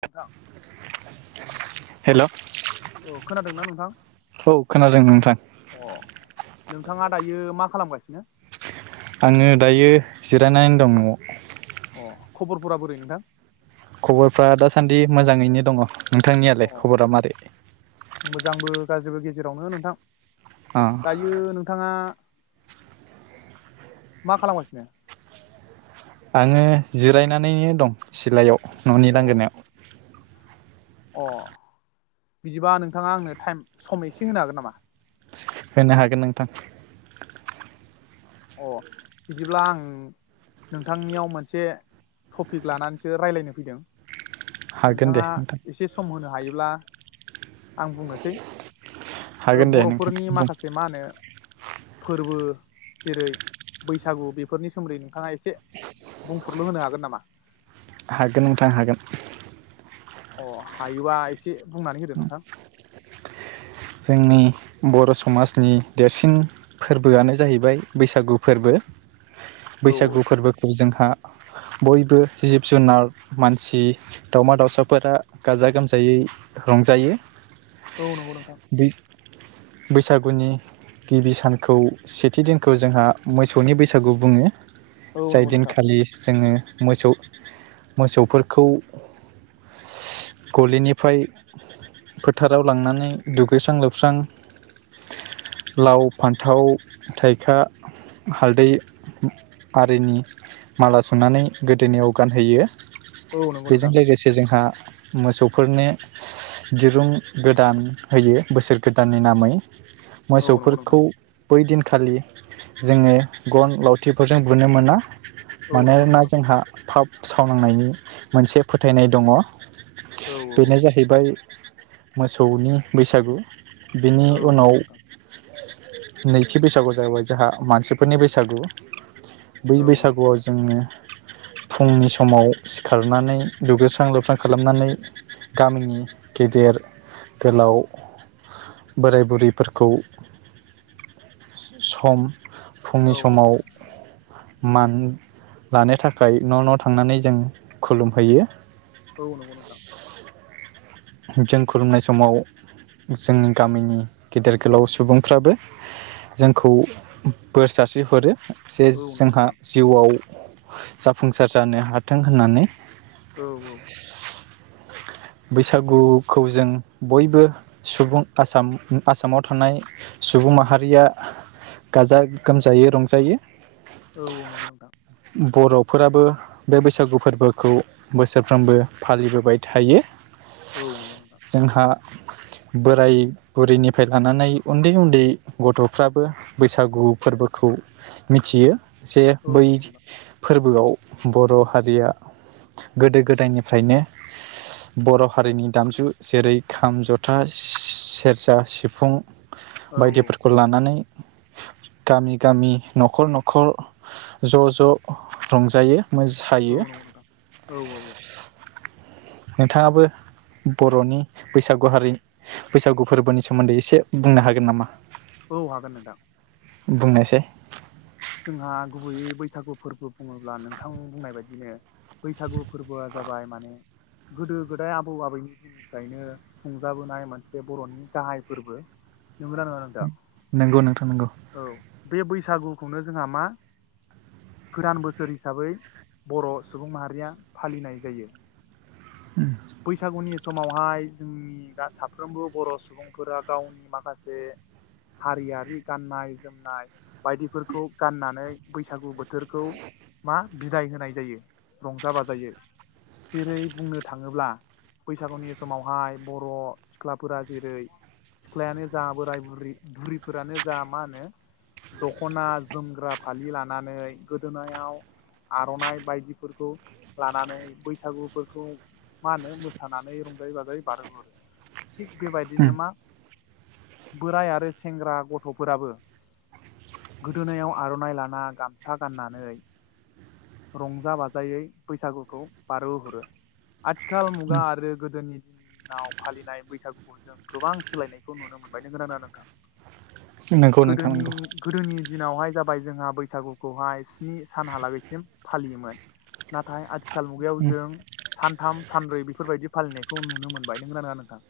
नोंथां। हेल' औ खोनादोंना नोंथां औ खोनादों नोंथां। अ नोंथाङा दायो मा खालामगासिनो? आङो दायो जिरायनानै दं न'आव। अ खबरफोरा बोरै नोंथां? खबरफ्रा दासान्दि मोजाङैनो दङ। अ नोंथांनियालाय खबरा मारै? मोजांबो गाज्रिबो गेजेरावनो नोंथां। अ दायो नोंथाङा। मा खालामगासिनो? आङो जिरायनानैनो दं सिलायाव न'नि अ लांगोनायाव। अ बिदिबा नोंथाङा आंनो टाइम सम एसे होनो हागोन नामा? होनो हागोन नोंथां। अ बिदिब्ला आं नोंथांनियाव मोनसे टपिक लानानैसो रायलायनो फैदों। हागोन दे नोंथाङा नोंथां एसे सम होनो हायोब्ला। आं बुंनोसै। ओ हागोन दे नोंथां बर'फोरनि बुं माखासे मा होनो फोरबो जेरै बैसागु बेफोरनि सोमोन्दै नोंथाङा एसे बुंफोरुरलु होनो हागोन नामा। हागोन नोंथां हागोन। अ हायोबा एसे बुंनानै होदो नोंथां जोंनि बर' समाजनि देरसिन फोरबोआनो जाहैबाय बैसागु फोरबो। औ बैसागु फोरबोखौ जोंहा बयबो जिब जुनार मानसि दावमा दाउसाफोरा गाजा गोमजायै रंजायो औ नंगौ नोंथां बैसागुनि गिबि सानखौ सेथि दिनखौ जोंहा मोसौनि बैसागु बुङो औ जाय नंगौ नोंथां दिनखालि जोङो मोसौ मोसौफोरखौ गलिनिफ्राय फोथाराव लांनानै दुगैस्रां लोबस्रां लाव फान्थाव थाइखा हालदै आरिनि माला सुनानै गोदोनायाव गानहैयो। औ नंगौ बेजों नोंथां लोगोसे जोंहा मोसौफोरनो दिरुं गोदान होयो बोसोर गोदाननि नामै औ नंगौ मोसौफोरखौ। नोंथां बै दिनखालि जोङो गन लावथिफोरजों बुनो मोना औ नंगौ मानोनोना नोंथां जोंहा थाब सावनांनायनि मोनसे फोथायनाय दङ औ बेनो औ जाहैबाय मोसौनि बैसागु बेनि औ उनाव नंगौ नोंथां नैथि बैसागुआव जाहैबाय जोंहा मानसिफोरनि बैसागु औ बै बैसागुआव जोङो फुंनि समाव सिखारनानै दुगैस्रां लोबस्रां खालामनानै गामिनि गेदेर गोलाव बोराय बुरैफोरखौ सम फुंनि औ समाव मान लानो थाखाय न' न' थांनानै जों खुलुमहैयो औ नंगौ नोंथां जों खुलुमनाय समाव जोंनि गामिनि गेदेर गोलाव सुबुंफ्राबो जोंखौ बोर सारस्रि हरो जे औ नंगौ जोंहा नोंथां जिउआव जाफुंसार जानो हाथों होननानै औ औ। बैस बसागुखौ जों बयबो सुबुं आसाम आसामाव थानाय सुबुं माहारिया गाजा गोमजायै रंजायो। औ औ नंगौ नोंथां बर'फोराबो बे बैसागु फोरबोखौ बोसोरफ्रोमबो फालिबोबाय थायो। औ नंगौ नोंथां। जोंहा बोराय बुरैनिफ्राय लानानै उन्दै उन्दै गथ'फ्राबो बैसागु फोरबोखौ मिथियो। जे औ बै नंगौ नोंथां फोरबोआव बर' हारिया गोदो गोदायनिफ्रायनो बर' हारिनि दामजु जेरै खाम, जथा, सेरजा, सिफुं औ औ बायदिफोरखौ लानानै गामि गामि न'खर न'खर ज' ज' रंजायो औ मोसायो। नंगौ नोंथां औ नोंथाङाबो बर'नि बैसागु हारि बैसागु फोरबोनि सोमोन्दै एसे बुंनो हागोन नामा? औ हागोन नोंथां। बुंनायसाय जोंहा गुबैयै बैसागु फोरबो बुङोब्ला नोंथां बुंनाय बायदिनो बैसागु फोरबोआ जाबाय माने गोदो गोदाय आबौ आबैनि दिननिफ्रायनो खुंजाबोनाय मोनसे बर'नि गाहाय फोरबो नोंगौ ना नोङा नोंथां? नोंगौ नोंथां नोंगौ। सागु खौनो जोंहा मा गोदान बोसोर हिसाबै बर' सुबुं माहारिया फालिनाय जायो। [unintelligible] बैसागुनि समावहाय जोंनि दा साफ्रोमबो बर' सुबुंफोरा गावनि माखासे हारियारि गाननाय जोमनाय बायदिफोरखौ गाननानै बैसागु बोथोरखौ मा बिदाय होनाय जायो रंजा बाजायै जेरै बुंनो थाङो ङोब्ला बैसागुनि समावहाय बर' सिख्लाफोरा जेरै सिख्लायानो जा बोराय बुरि बुरिफोरानो जा मा होनो दखना जोमग्रा फालि लानानै गोदोनायाव आर'नाइ बायदिफोरखौ लानानै बैसागुफोरखौ मा होनो मोसानानै रंजायै बाजायै बारहोहरो। थिग बेबायदिनो मा बोराय आरो सेंग्रा गथ'फोराबो गोदोनायाव आर'नाइ लाना गामसा गाननानै रंजा बाजायै बैसागुखौ बारहोहरो। आथिखाल मुगा नंगौ आरो गोदोनि दिनाव फालिनाय बैसागुफोरजों गोबां सोलायनायखौ नुनो मोनबाय नंगौना नङा नोंथां? नोंथां गोदोनि नंगौ गोदोनि दिनावहाय जाबाय जोंहा बैसागुखौहाय स्नि सानहालागैसिम फालियोमोन नाथाय आथि खाल मुगायाव जों सानथाम सानब्रै बेफोरबायदि फालिनायखौ नुनो मोनबाय नोंगो ना नोंथां?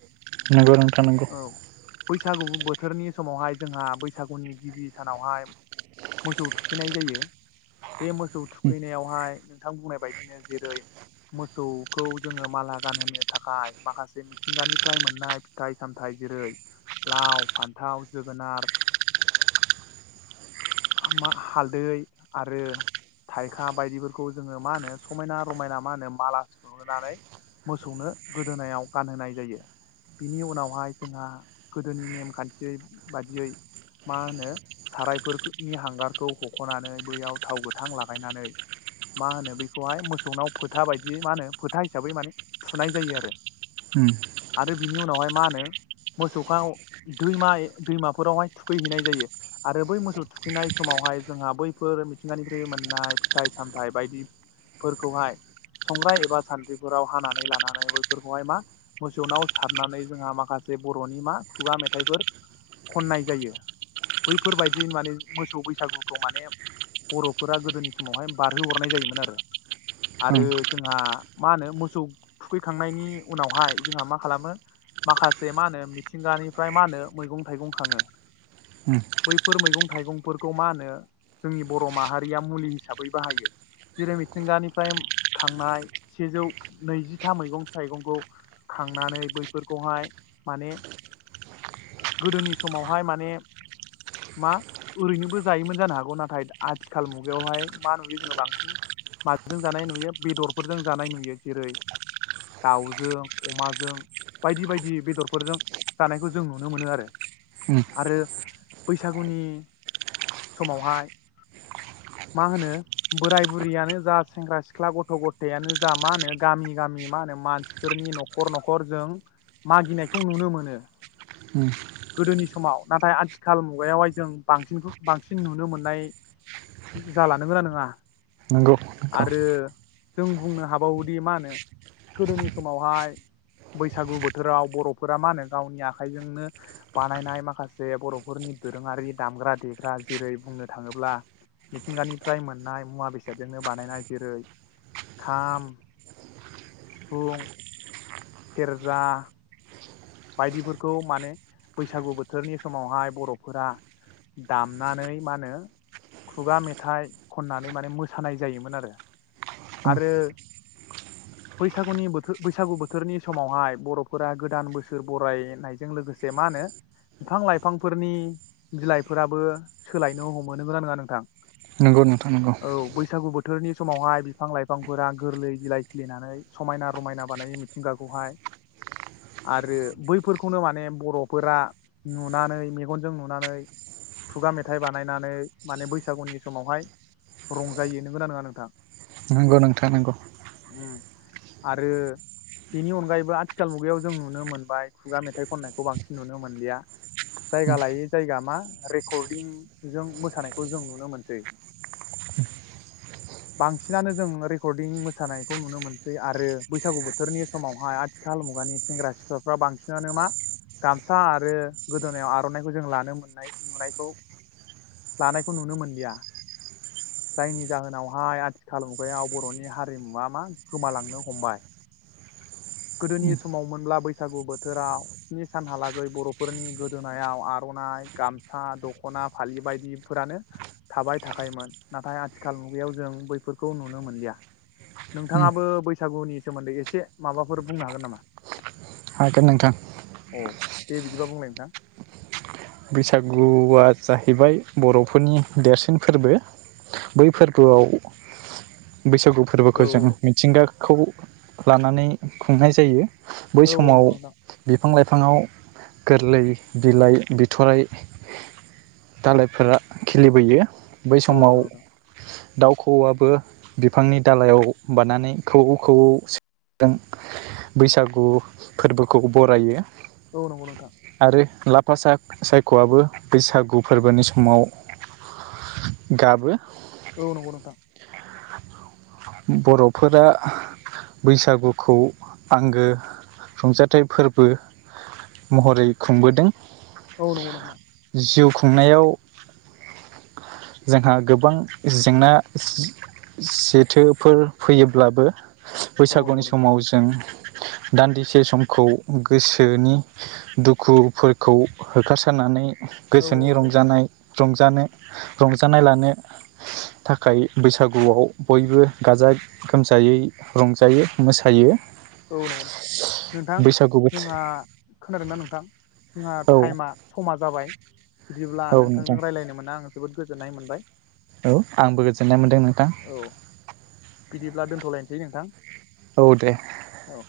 नोंगौ नोंथां नंगौ। औ बैसागु बोथोरनि समावहाय जोंहा बैसागुनि गिबि सानावहाय मोसौ थुखैनाय जायो बे मोसौ थुखैनायावहाय नोंथां बुंनाय बायदिनो जेरै मो जौखौ जोङो माला गानहोनो थाखाय माखासे मिथिंगानिफ्राय मोननाय फिथाइ सामथाइ जेरै लाव, फान्थाव, जोगोनार, हालदै आरो थाइखा बायदिफोरखौ जोङो मा होनो समायना रमायना मा होनो माला सुहोनानै मोसौनो गोदोनायाव गानहोनाय जायो बिनि उनावहाय जोंहा गोदोनि नेमखान्थियै बादियै मा होनो सारायफोरनि हांगारखौ हख'नानै बैयाव थाव गोथां लागायनानै मा होनो बैखौहाय मोसौनाव फोथा बाय दि मा होनो फोथा हिसाबै माने थुनाय जायो आरो नंगौ आरो बिनि उनावहाय मा होनो मोसौखौ दैमा दैमाफोरावहाय थुखैहैनाय जायो आरो बै मोसौ थुखैनाय समावहाय जोंहा बैफोर मिथिंगानिफ्राय मोननाय फिथाइ सामथाइ बायदिफोरखौहाय संग्राय एबा सान्द्रिफोराव हानानै लानानै बैफोरखौहाय मा मोसौनाव सारनानै जोंहा माखासे बर'नि मा खुगा मेथाइफोर खननाय जायो बैफोरबायदि माने मोसौ बैसागुखौ माने बर'फोरा गोदोनि समावहाय बारहोहरनाय जायोमोन आरो आरो जोंहा मा होनो मोसौ थुखैखांनायनि उनावहाय जोंहा मा खालामो माखासे मा होनो मिथिंगानिफ्राय मा होनो मैगं थाइगं खाङो बैफोर मैगं थाइगंफोरखौ मा होनो जोंनि बर' माहारिया मुलि हिसाबै बाहायो जेरै मिथिंगानिफ्राय खांनाय सेजौ नैजिथा मैगं थाइगंखौ खांनानै बैफोरखौहाय माने गोदोनि समावहाय माने मा ओरैनोबो जायोमोन जानो हागौ नाथाय आथिखाल मुगायावहाय मा नुयो जोङो बांसिन माजों जानाय नुयो बेदरफोरजों जानाय नुयो जेरै दाउजों अमाजों बायदि बायदि बेदरफोरजों जानायखौ जों नुनो मोनो आरो आरो बैसागुनि समावहाय मा होनो बोराय बुरैयानो जा सेंग्रा सिख्ला गथ' गथायानो जा मा होनो गामि गामि मा होनो मानसिफोरनि न'खर न'खर जों मागिनायखौ नुनो मोनो गोदोनि समाव नाथाय आथिखाल मुगायावहाय जों बांसिनखौ बांसिन नुनो मोननाय जाला नंगो ना नोङा नंगौ नोंथां नंगौ आरो जों बुंनो हाबावोदि मा होनो गोदोनि समावहाय बैसागु बोथोराव बर'फोरा मा होनो गावनि आखाइजोंनो बानायनाय माखासे बर'फोरनि दोरोङारि दामग्रा देग्रा जेरै बुंनो थाङोब्ला मिथिंगानिफ्राय मोननाय मुवा बेसादजोंनो बानायनाय जेरै खाम, सिफुं, सेरजा बायदिफोरखौ माने बैसागु बोथोरनि समावहाय बर'फोरा दामनानै मा होनो खुगा मेथाइ खननानै माने मोसानाय जायोमोन आरो आरो बैसागुनि बोथोर बैसागु बोथोरनि समावहाय बर'फोरा गोदान बो सोर बरायनायजों लोगोसे मा होनो बिफां लाइफांफोरनि बिलाइफोराबो सोलायनो हमो नोंगोना नोङा नोंथां? नंगौ नोंथां नंगौ। थोरनि समावहाय बिफां लाइफांफोरा गोरलै बिलाइ खिलिनानै समायना रमायना बानायै मिथिंगाखौहाय आरो बैफोरखौनो माने बर'फोरा नुनानै मेगनजों नुनानै खुगा मेथाइ बानायनानै माने बैसागुनि समावहाय रंजायो नंगौ ना नङा नोंथां? नंगौ नोंथां नंगौ। उम आरो बिनि अनगायैबो आथिखाल मुगायाव जों नुनो मोनबाय खुगा मेथाइ खननायखौ बांसिन नुनो मोनलिया। जायगा लायै जायगा मा रेकर्दिं जों मोसानायखौ जों नुनो मोनसै। बांसिनानो जों रेकर्दिं मोसानायखौ नुनो मोनसै आरो बैसागु बोथोरनि समावहााय आथिखाल मुगानि सेंग्रा सिख्लाफ्रा बांसिनानो मा गामसा आरो गोदोनायाव आर'नाइखौ जों लानो मोननाय नुनायखौ लानायखौ नुनो मोनलिया। जायनि जाहोनावहाय आथिखाल मुगायाव बर'नि हारिमुवा मा गोमालांनो हमबाय। गोदोनि समाव मोनब्ला बैसागु बोथोराव स्नि सानहालागै बर'फोरनि गोदोनायाव आर'नाइ गामसा दख'ना फालि बायदिफोरानो थाबाय थाखायोमोन। नाथाय आथिखाल मुगायाव जों बैफोरखौ नुनो मोनलिया। नोंथाङाबो बैसागुनि सोमोन्दै एसे माबाफोर बुंनो हागोन नामा? हागोन नोंथां। औ दे बिदिबा बुंलाय नोंथां। बैसागुआ जाहैबाय बर'फोरनि देरसिन फोरबो बै फोरबोआव बैसागु औ फोरबोखौ जों मिथिंगा खौ लानानै खुंनाय जायो। बै औ औ समाव नंगौ नोंथां बे फां लाइफांङाव गोरलै बिलाइ बि थ'राय दालायफोरा खिलिबोयो। बै औ समाव नंगौ नोंथां दाउ खौवौआबो बिफांनि दालायाव बानानै खौवौ खौवौ सोदोबजों बैसागु फोरबोखौ बरायो। औ नंगौ नोंथां। फासाख सायख'आबो बैसागु फोरबोनि समाव गाबो। औ नोंगौ नोंथां। बर'फोरा बैसागुखौ आंगो रंजाथाइ फोरबो महरै खुंबोदों। औ नंगौ नोंथां जिउ खुंनायाव जोंहा गोबां जेंना जेथो फोर फैयोब्लाबो औ बैसागुनि नंगौ नोंथां समाव जों दान्दिसे समखौ गोसोनि दुखुफोरखौ होखारसारनानै औ गोसोनि नंगौ नोंथां रंजानाय रं जानो रंजानाय लानो थाखाय बैसागुआव बयबो गाजा गोमजायै रंजायो मोसायो। औ नंगौ नोंथां। नोंथां बैसागु बोथोर जोंहा खोनादों ना नों थां जोंहा औ थाइमा समा जाबाय। बिदिब्ला औ नोंथां नोंथांजों रायलायनो मोनना आं जोबोद गोजोननाय मोनबाय। औ आंबो गोजोननाय मोनदों नोंथां। औ बिदिब्ला दोन्थ'लायनोसै नोंथां। औ दे। औ